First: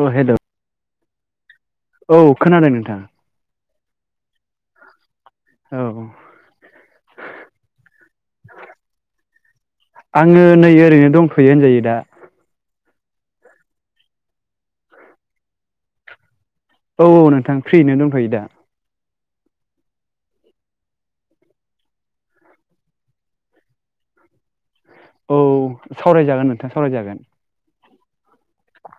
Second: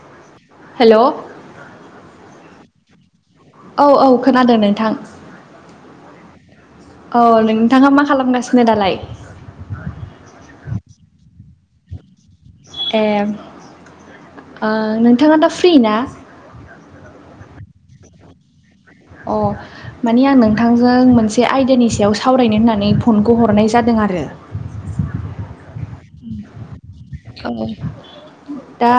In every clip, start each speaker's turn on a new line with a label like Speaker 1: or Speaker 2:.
Speaker 1: औ hello,
Speaker 2: hello औ
Speaker 1: औ खोनादों नोंथां।
Speaker 2: औ औ खोनादों नोंथां।
Speaker 1: औ
Speaker 2: औ नोंथाङा मा खालामगासिनो दालाय
Speaker 1: आङो नै ओरैनो दंफ'यो होनजायो दा
Speaker 2: ए नोंथाङा दा फ्रि ना
Speaker 1: औ औ नोंथां फ्रिनो दंफायो दा।
Speaker 2: अ माने आं नोंथांजों मोनसे आयदानि सायाव सावरायनो होननानै फनखौ हरनाय जादों आरो।
Speaker 1: औ सावरायजागोन नोंथाङा सावरायजागोन
Speaker 2: औ दा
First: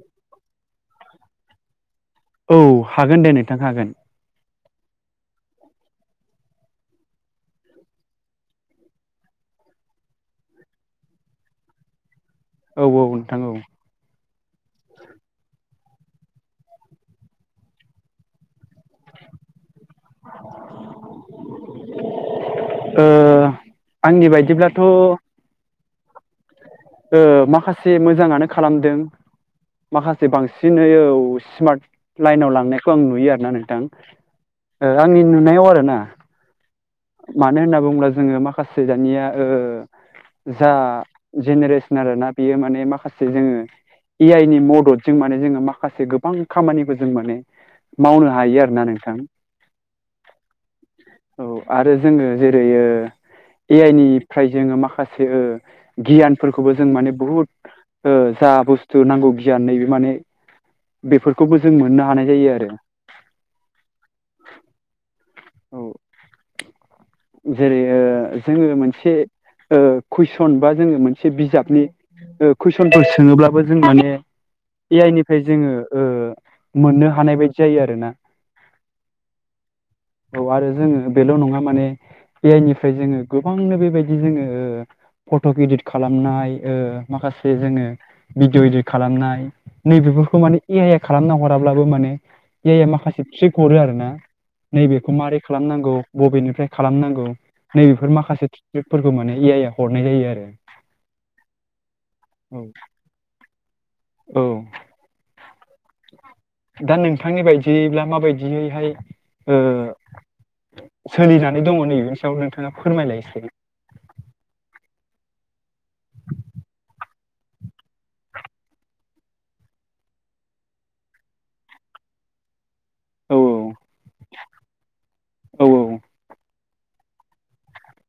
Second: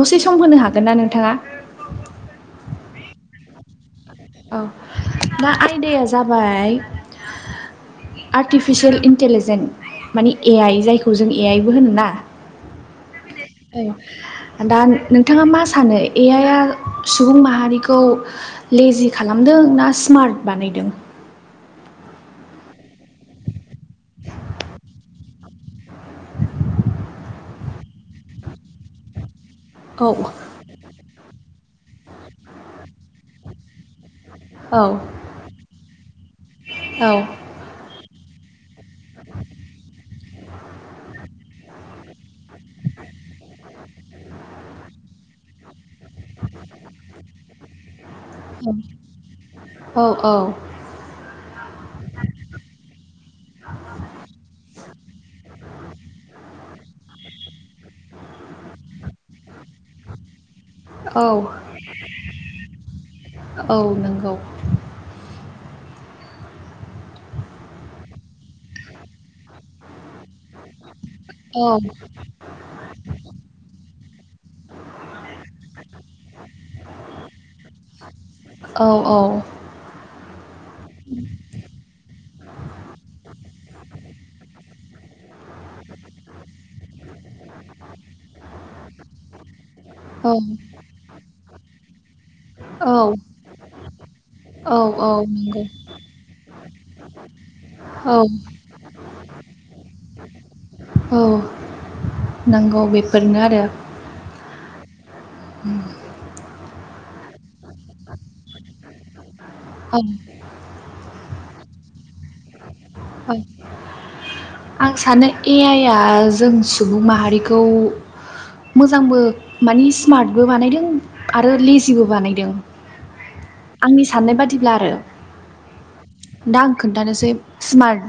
Speaker 2: दसे सम होनो हागोन ना नोंथाङा।
Speaker 1: औ हागोन दे नोंथां हागोन।
Speaker 2: औ दा आयदाया जाबाय। आर्टिफिसियेल इन्टलिजेन्ट माने ए आइ जायखौ जों ए आइबो होन ना
Speaker 1: औ औ
Speaker 2: औ। दा नोंथाङा मा सानो ए आइआ सुबुं माहारिखौ लेजि खालामदों ना स्मार्ट बानायदों
Speaker 1: ओम आंनि बायदिब्लाथ' ओ माखासे मोजाङानो खालामदों
Speaker 2: औ
Speaker 1: माखासे बांसिनै स्मार्ट लाइनाव लांनायखौ आं नुयो आरोना नोंथां
Speaker 2: औ
Speaker 1: आंनि नुनायाव आरो ना मानो होनना बुङोब्ला जोङो मा दानिया ओ जा जेनेरेसन आरो ना बियो माने माखासे जोङो ए आइ नि मददजों माने जोङो माखासे माखासे गोबां खामानिफोर जों माने मावनो हायो आरो ना नोंथां
Speaker 2: औ
Speaker 1: औ आरो जोङो जेरैयो ए आइ निफ्राय जोङो माखासे गियानफोरखौबो जों माने बहुद जा बुस्थु नांगौ गियान नै बे माने
Speaker 2: औ
Speaker 1: बेफोरखौबो जों मोननो हानाय जायो आरो।
Speaker 2: औ नंगौ
Speaker 1: औ ओ जेरै जोङो मोनसे ओ। कुइसन बा जोङो मोनसे
Speaker 2: औ
Speaker 1: बिजाबनि कुइसनफोर सोङोब्लाबो जों माने। ए आइ निफ्राय जोङो। ओ मोननो हानाय बायदि जायो आरो ना।
Speaker 2: औ
Speaker 1: औ आरो जोङो बेल' नङा माने ए आइ निफ्राय जोङो गोबांनो बेबायदि जोङो। फट' इदित खालामनाय ओ माखासे जोङो भिडिअ इदित खालामनाय।
Speaker 2: औ
Speaker 1: नैबेफोरखौ माने ए आइ आ खालामना हराब्लाबो माने ए आइ आ
Speaker 2: औ
Speaker 1: माखासे थिक हरो आर ना।
Speaker 2: औ
Speaker 1: नैबेखौ मारै
Speaker 2: नंगौ
Speaker 1: खालामनांगौ बबेनिफ्राय खालामनांगौ।
Speaker 2: औ
Speaker 1: नैबेफोर माखासे थ्रिेटफोरखौ माने ए आइ आ हरनाय जायो आरो।
Speaker 2: औ
Speaker 1: औ
Speaker 2: नांगौ बेफोरनो आरो।
Speaker 1: औ दा नोंथांनि बायदियैब्ला माबायदियैहाय। ओ
Speaker 2: औ
Speaker 1: सोलिजानाय दङ नैनि सायाव नोंथाङा। फोरमायलाय।
Speaker 2: औ आं सानो ए आइआ जों सुबुं माहारिखौ। मोजांबो मानि स्मार्टबो बानायदों आरो लेजिबो बानायदों।
Speaker 1: औ
Speaker 2: आंनि साननाय बादिब्ला आरो
Speaker 1: औ
Speaker 2: दा आं खोन्थानोसै। स्मार्ट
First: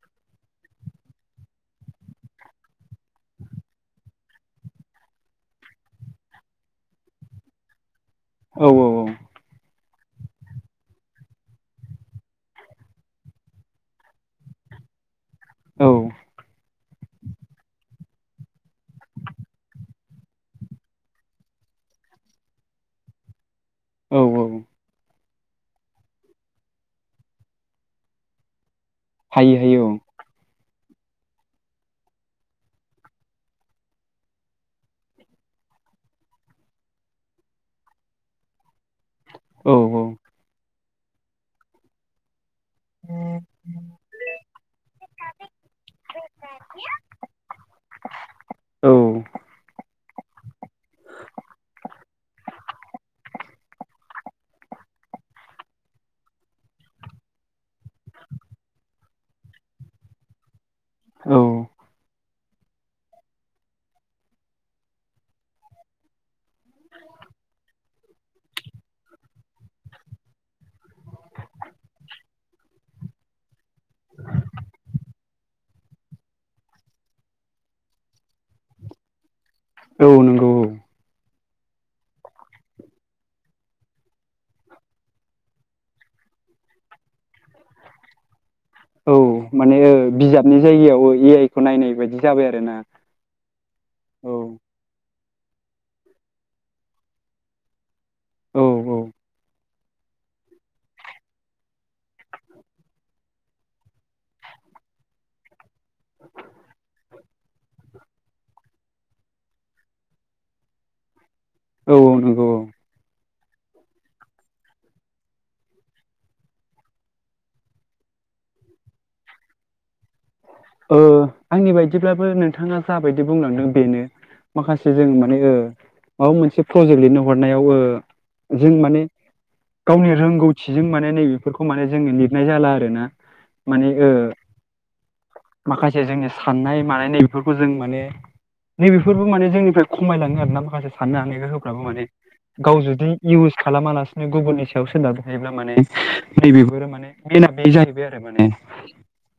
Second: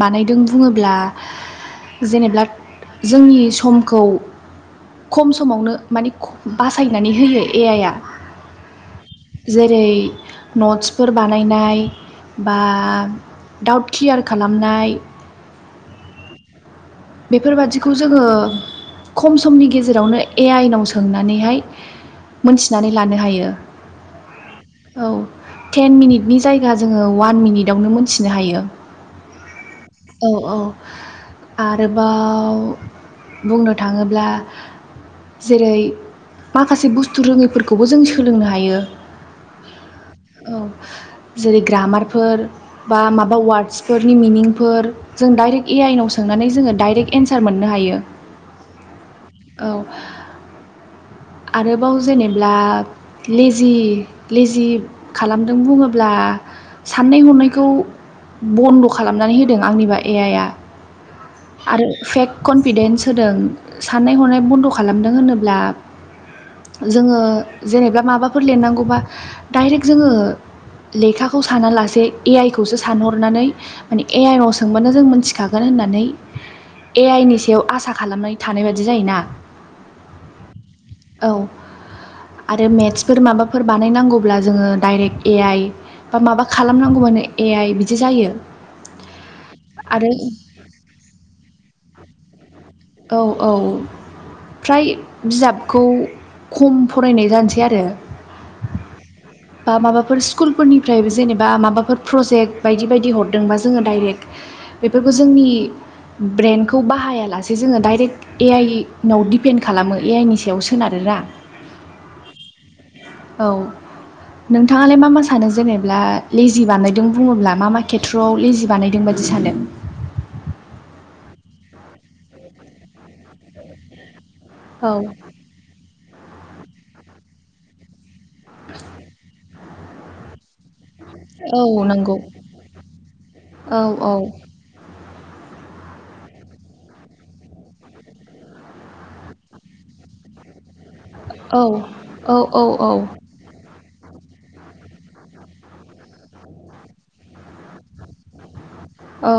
Speaker 2: बानायदों बुङोब्ला। जेनेबा जोंनि समखौ। खम समावनो माने बासायनानै होयो ए आइआ।
Speaker 1: औ औ औ
Speaker 2: जेरै नटसफोर बानायनाय बा डाउट क्लियार खालामनाय
Speaker 1: औ।
Speaker 2: बेफोरबादिखौ जोङो खम समनि गेजेरावनो ए-आइ नाव सोंनानैहाय मोनथिनानै लानो हायो।
Speaker 1: औ-औ।
Speaker 2: औ टेन मिनिटनि जायगा जोङो अवान मिनिटावनो मोनथिनो हायो।
Speaker 1: हायो-हायो औ।
Speaker 2: आरोबाव बुंनो थाङोब्ला। जेरै माखासे बुस्थु रोङै फोरखौबो जों सोलोंनो हायो।
Speaker 1: औ-औ।
Speaker 2: औ जेरै ग्रामारफोर। बा माबा वार्डसफोरनि मिनिंफोर, जों डाइरेक्ट ए-आइनाव सों। माने जोङो डाइरेक्ट एन्सार मोननो हायो
Speaker 1: औ
Speaker 2: औ। आरोबाव जेनेब्ला लेजि-लेजि खालामदों बुङोब्ला। साननाय-हनायखौ बन्द' खालामनानै होदों आंनिबा ए-आइआ।
Speaker 1: औ
Speaker 2: आरो फेक कनफिदेन्स होदों साननाय-हनाय बन्द' खालामदों होनोब्ला।
Speaker 1: [inaudible]
Speaker 2: जोङो जेनेबा माबाफोर लिरनांगौबा डाइरेक्ट जोङो। लेखाखौ साना लासे ए-आइ खौसो सानहरनानै माने ए-आइआव सोंबानो जों मोनथिखागोन। होननानै ए-आइनि सायाव आसा खालामनानै थानाय बादि जायोना।
Speaker 1: औ नंगौ औ।
Speaker 2: औ आरो मेटसफोर माबाफोर बानायनांगौब्ला जोङो डाइरेक्ट ए-आइ। बा माबा खालामनांगौबानो ए-आइ बिदि जायो।
Speaker 1: औ माने
Speaker 2: आरो
Speaker 1: बिजाबनि जायगायाव ए-आइ खौ नायनाय बायदि जाबाय आरो।
Speaker 2: औ-औ फ्राय। बिजाबखौ खम फरायनाय जानोसै आरो।
Speaker 1: औ-औ।
Speaker 2: बा माबाफोर स्कुलफोरनिफ्रायबो जेनेबा माबाफोर प्रजेक्ट बायदि बायदि हरदोंबा जोङो डाइरेक्ट। बेफोरखौ जोंनि। ब्रेेनखौ बाहायालासे जोङो डाइरेक्ट ए-आइनाव दिडपेन्ड खालामो ए-आइ नि सायाव सोनारो। बा।
Speaker 1: औ-औ नंगौ औ ‌
Speaker 2: औ। नोंथाङालाय मा-मा सानो जेनेब्ला लेजि बानायदों बुङोब्ला मा-मा खेत्र'आव लेजि बानायदोंबा? सानो?
Speaker 1: [inaudible] ओ आंनि बायदिब्लाबो नोंथाङा जाबायदि बुंलांदों बेनो। माखासे
Speaker 2: औ
Speaker 1: जों माने ओ माबा मोनसे प्रजेक्ट लिरनो हरनायाव ओ जों माने। गावनि रोंगौ। थिजों माने नैबेफोरखौ
Speaker 2: औ
Speaker 1: माने जोङो
Speaker 2: नंगौ
Speaker 1: लिरनाय जाला आर ना
Speaker 2: औ
Speaker 1: माने ओ।
Speaker 2: औ
Speaker 1: माखासे जोंनि साननाय-मानायनाय बेफोरखौ जों माने ‌ नैबेफोरबो माने जोंनिफ्राय खमायलाङो आरो ना माखासे। साननो हानाय
Speaker 2: औ
Speaker 1: गोहोब्राबो माने
Speaker 2: औ औ
Speaker 1: गाव जुदि इउस खालामालासे। बि गुबुननि सायाव सोनारबाय हायोब्ला माने नैबेफोरो माने बेला बे जाहैबाय आरो माने।
Speaker 2: औ।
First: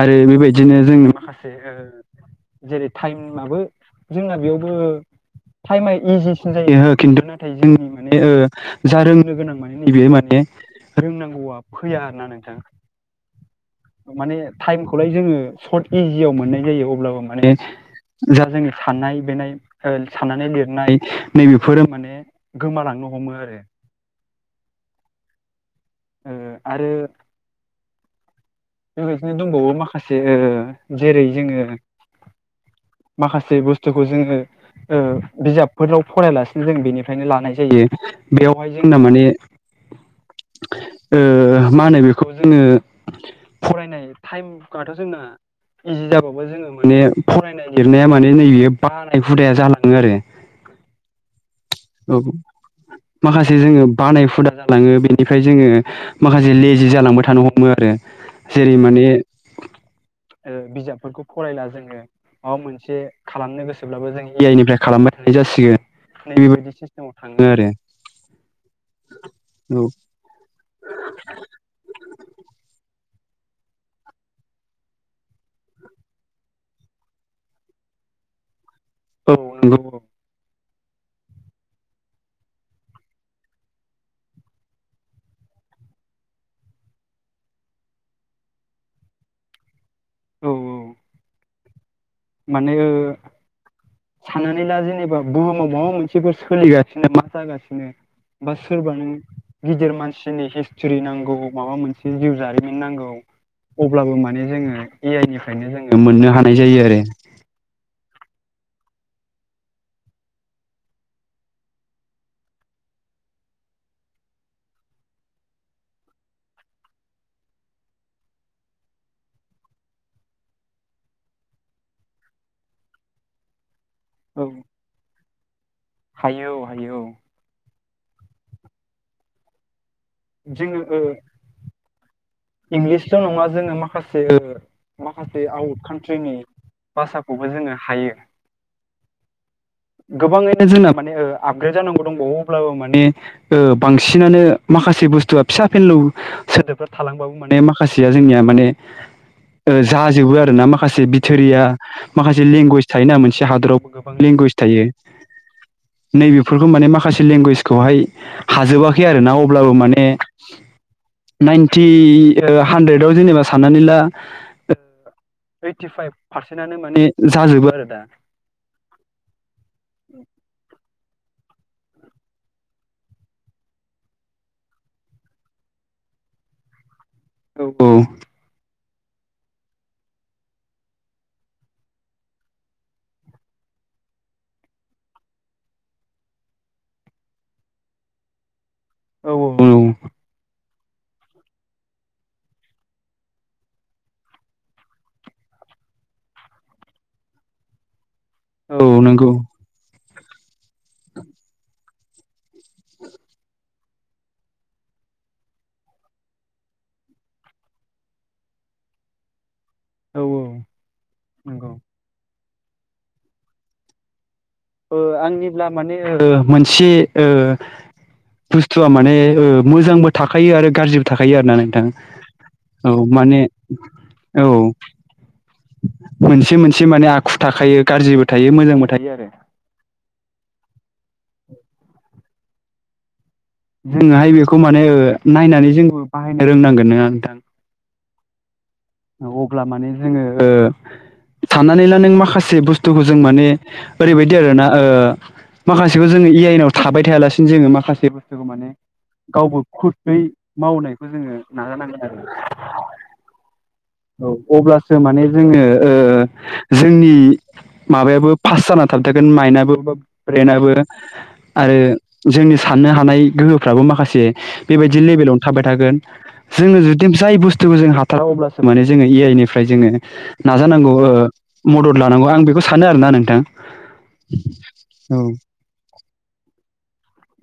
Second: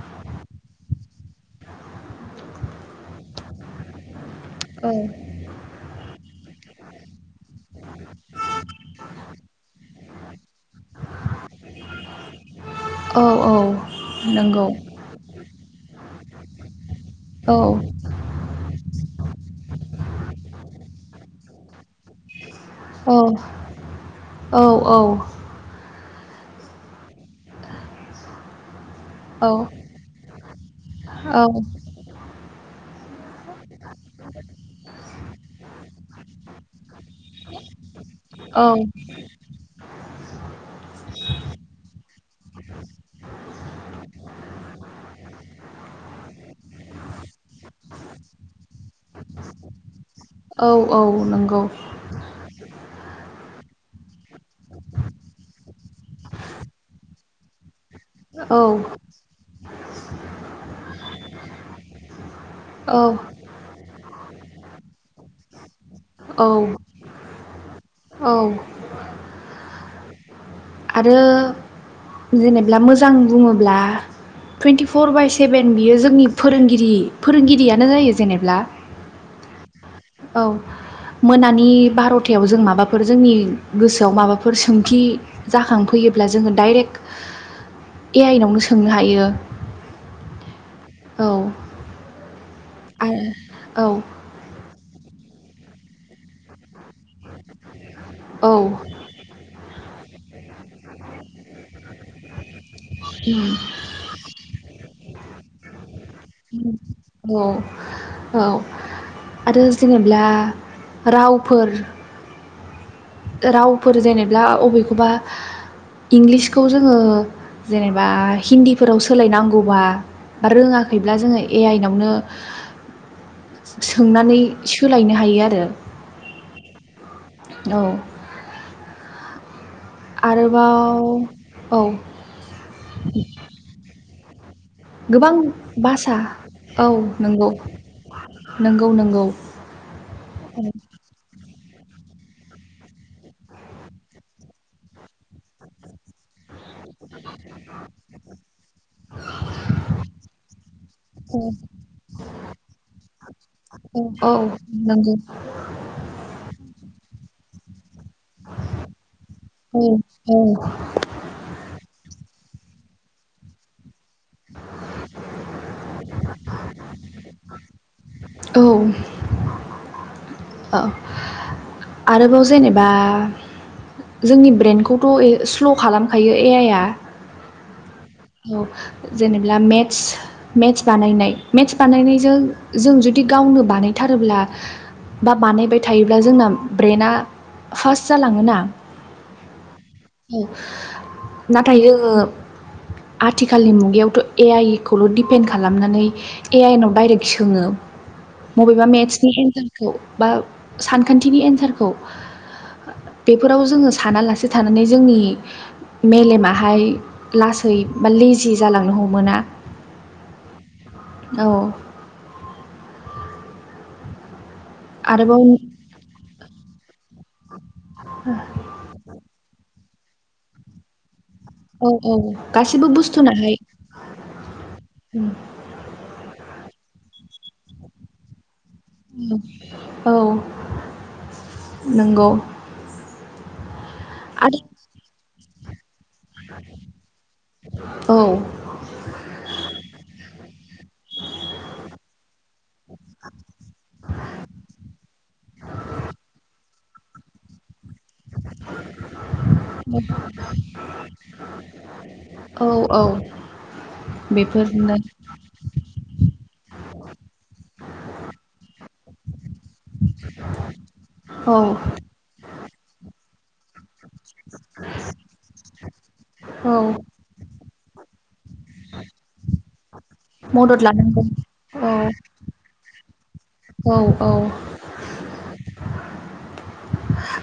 Speaker 1: आरो बेबायदिनो जोंनि माखासे ओ जेरै थाइमाबो। जोंना बेयावबो
Speaker 2: औ
Speaker 1: टाइमा इजि। सिन जायो खिन्थु नाथाय जोंनि माने ओ जा रोंनो गोनां माने नैबे माने। रोंनांगौआ फैया आर ना नोंथां।
Speaker 2: औ औ
Speaker 1: माने
Speaker 2: नंगौ
Speaker 1: टाइम खौलाय जोङो सर्ट इजियाव मोननाय जायो अब। अब्लाबो माने
Speaker 2: औ
Speaker 1: जा जोंनि साननाय-बेनाय ओ साननानै लिरनाय। नैबेफोरो माने। गोमालांनो हमो आरो
Speaker 2: औ-औ-औ।
Speaker 1: ओ आरो ओ बेबायदिनो दंबावो
Speaker 2: औ
Speaker 1: माखासे जेरै
Speaker 2: औ
Speaker 1: जोङो माखास से बुस्थुखौ जोङो ओ बिजाबफोराव फरायलासिनो जों बेनि फ्रायनो लानाय जायो।
Speaker 2: औ
Speaker 1: बेवहाय जोंना माने ओ मा होनो बेखौ जोङो नाय थाइमाथ' जोंना इजि जाबावो जोङो। माने फरायनाय लिरनाया माने नैयो बानाय हुदाया जालाङो आरो।
Speaker 2: औ औ नंगौ
Speaker 1: औ माखासे जोङो बानाय हुदा जालाङो बेनिफ्राय जोङो माखासे लेजि जालांबाय थानो हमो आरो।
Speaker 2: औ
Speaker 1: जेरै माने ओ बिजाबफोरखौ फरायला जोङो। माबा मोनसे
Speaker 2: औ
Speaker 1: खालामनो गोसोब्लाबो जों ए आइ निफ्राय खालामबाय थानाय जासिगोन।
Speaker 2: औ
Speaker 1: सिनाव थाङो आरो।
Speaker 2: औ
Speaker 1: औ
Speaker 2: आरो जेनेब्ला मोजां बुङोब्ला टुइन्टिफर बाय सेभेन बियो जोंनि फोरोंगिरि फोरोंगिरियानो जायो जेनेब्ला।
Speaker 1: औ नंगौ [unintelligible]
Speaker 2: औ मोनानि बारथायाव जों माबाफोर जोंनि गोसोआव माबाफोर सोंथि जाखांफैयोब्ला जोङो डाइरेक्ट ए आइ नावनो सोंनो हायो।
Speaker 1: औ औ
Speaker 2: औ
Speaker 1: माने ओ
Speaker 2: आरो
Speaker 1: साननानै ला जेनेबा बुहुमाव माबा मोनसेफोर सोलिगासिनो मा जागासिनो
Speaker 2: औ
Speaker 1: बा सोरबानो गिदिर मानस सिनि हिसटिरि नांगौ। माबा मोनसे जिउ जारि मिन नांगौ। अब्लाबो माने जोङो ए आइ निफ्रायनो जोङो मोननो हानाय जायो आरो।
Speaker 2: औ औ आरो जेनेब्ला रावफोर रावफोर जेनेब्ला अबेखौबा इंलिसखौ जोङो जेनेबा हिन्दिफोराव सोलाय नांगौबा। बा रोङाखैब्ला जोङो ए आइ नावनो
Speaker 1: [inaudible]
Speaker 2: सोंनानै
Speaker 1: औ
Speaker 2: सोलायनो हायो आरो।
Speaker 1: हायो औ हायो औ
Speaker 2: औ आरोबाव औ
Speaker 1: इंलिस' नङा जोङो माखासे ओ
Speaker 2: गोबां
Speaker 1: माखासे आउट
Speaker 2: भाषा
Speaker 1: कान्ट्रिनि
Speaker 2: औ
Speaker 1: भासाखौबो
Speaker 2: नंगौ
Speaker 1: जोङो हायो।
Speaker 2: नंगौ नंगौ
Speaker 1: गोबाङैनो जों माने ओ आप ग्रेद जानांगौ दंबावो अब्लाबो माने ओ बांसिनानो माखासे बुथुआ फिसा फेनलौ सोदोब थालांबाबो माने माखासेया जोंनिया माने ओ जाजोबो आरो ना। माखासे बिथोरिया माखासे लेंगुवेज थायोना मोनसे हादरावबो गोबां लें
Speaker 2: औ नोंगौ।
Speaker 1: नैबेफोरखौ माने माखासे लेंगुयेज खौहाय हाजोबाखै आरोना अब्लाबो माने
Speaker 2: औ
Speaker 1: नायन इ ओ हानद्रेदाव जेनेबा साननानै ला ओ ओइटिफाइभ पारसेन्टआनो माने जाजोबो आरो दा।
Speaker 2: औ ओ आरोबाव जेनेबा। जोंनि ब्रेन्डखौथ' ए स्ल' खालामखायो ए आइ आ
Speaker 1: औ औ
Speaker 2: औ जेनेब्ला मेत्स मेत्स बानायनाय मेत्स बानायनायजों जों जुद जुदि गावनो बानायथारोब्ला बा बानायबाय थायोब्ला जोंना ब्रेना फास्ट जालाङोना
Speaker 1: औ औ
Speaker 2: औ नाथाय जोङो आथिखालनि मुगायावथ' ए आइ खौल' डिपेन्ड खालामनानै ए आइनव दाइरेक्ट सोङो
Speaker 1: [inaudible]
Speaker 2: बबेबा
Speaker 1: औ
Speaker 2: मेथ्सनि
Speaker 1: नंगौ
Speaker 2: एन्सारखौ बा सानखान्थिनि एन्सारखौ बेफोराव जोङो सानालासे थानानै जोंनि मेलेमाहाय लासै बा लेजि जालांनो हमोना
Speaker 1: औ औ
Speaker 2: औ
Speaker 1: नंगौ ओ
Speaker 2: आरोबाव
Speaker 1: आंनिब्ला ओ माने मोनसे बुस्थुया माने ओ मोजांबो थाखायो आरो गाज्रिबो थाखायो थायो आरोना नोंथां
Speaker 2: औ औ गासिबो
Speaker 1: औ माने
Speaker 2: बुस्थुनाहाय
Speaker 1: औ मोनसे मोनसे माने आखु थाखायो गारजिबो थायो मोजांबो थायो आरो
Speaker 2: औ नंगौ
Speaker 1: जोङोहाय बेखौ
Speaker 2: आरो
Speaker 1: माने ओ नायनानै जोंबो बाहायनो रोंनांगोन नङा नोंथां
Speaker 2: औ
Speaker 1: अब्ला माने जोङो ओ साननानै ला नों माखासे बुस्थुखौ जों माने ओरैबायदि आरोना ओ माखासेखौ जोङो ए आइ नाव थाबाय थायालासिनो जोङो माखासे बुस्थुखौ माने गावबो खुथै मावनायखौ जोङो नाजानांगोन आरो
Speaker 2: औ औ
Speaker 1: औ
Speaker 2: बेफोरनो
Speaker 1: अब्लासो माने जोङो ओ जोंनि माबायाबो पास जाना थाबथागोन माइनाबो बा ब्रेनाबो
Speaker 2: औ
Speaker 1: आरो जोंनि साननो हानाय गोहोफ्राबो माखासे बेबायदि लेभेलावनो थाबाय थागोन जोङो जुदि जाय बुस्थुखौ जों हाथारा अब्लासो माने जोङो ए आइ निफ्राय जोङो
Speaker 2: मदद
Speaker 1: नाजानांगौ
Speaker 2: लानांगौ औ
Speaker 1: मदद
Speaker 2: औ
Speaker 1: लानांगौ आं बेखौ सानो आरोना नोंथां
Speaker 2: औ
Speaker 1: औ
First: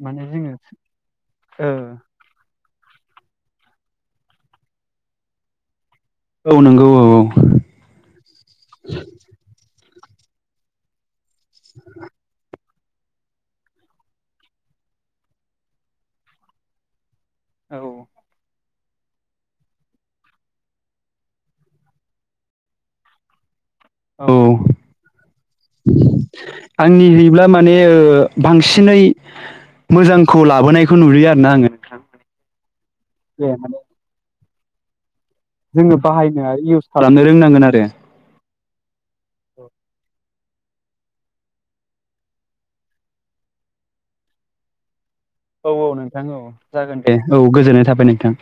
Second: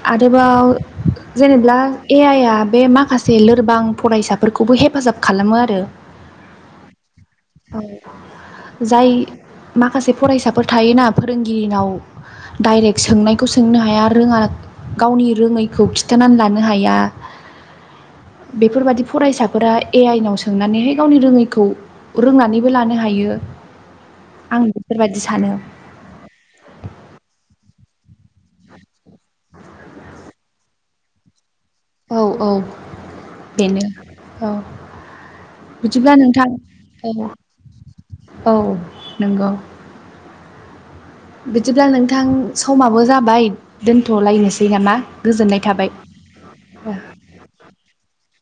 Speaker 1: माने जोङो
Speaker 2: आरोबाव जेनेब्ला
Speaker 1: ओ
Speaker 2: ए आइ आ बे मा खासे लोरबां फरायसाफोरखौबो हेफाजाब खालामो आरो
Speaker 1: औ नंगौ औ औ
Speaker 2: जाय माखासे फरायसाफोर थायोना फोरोंगिरिनाव डाइरेक्ट सोंनायखौ सोंनो हाया रोङा गावनि रोङैखौ खिथानानै लानो हाया
Speaker 1: [inaudible]
Speaker 2: बेफोरबादि फरायसाफोरा ए आइनाव सोंनानैहाय गावनि रोङैखौ रोंनानैबो लानो हायो
Speaker 1: औ
Speaker 2: आं बेफोरबायदि सानो
Speaker 1: आंनि हैब्ला मा ने बांसिनै मोजांखौ लाबोनायखौ नुयो आरोना आङो नोंथां
Speaker 2: औ औ
Speaker 1: दे माने
Speaker 2: बेनो औ
Speaker 1: जोङो
Speaker 2: बिदिब्ला
Speaker 1: बाहायनो
Speaker 2: नोंथां
Speaker 1: आरो इउस खालामनो
Speaker 2: औ
Speaker 1: रोंनांगोन आरो
Speaker 2: औ नंगौ बिदिब्ला नोंथां समाबो जाबाय दोनथ'लायनोसै नामा गोजोननाय
Speaker 1: औ औ
Speaker 2: थाबाय
Speaker 1: नोंथां औ जागोन दे औ गोजोननाय थाबाय नोंथां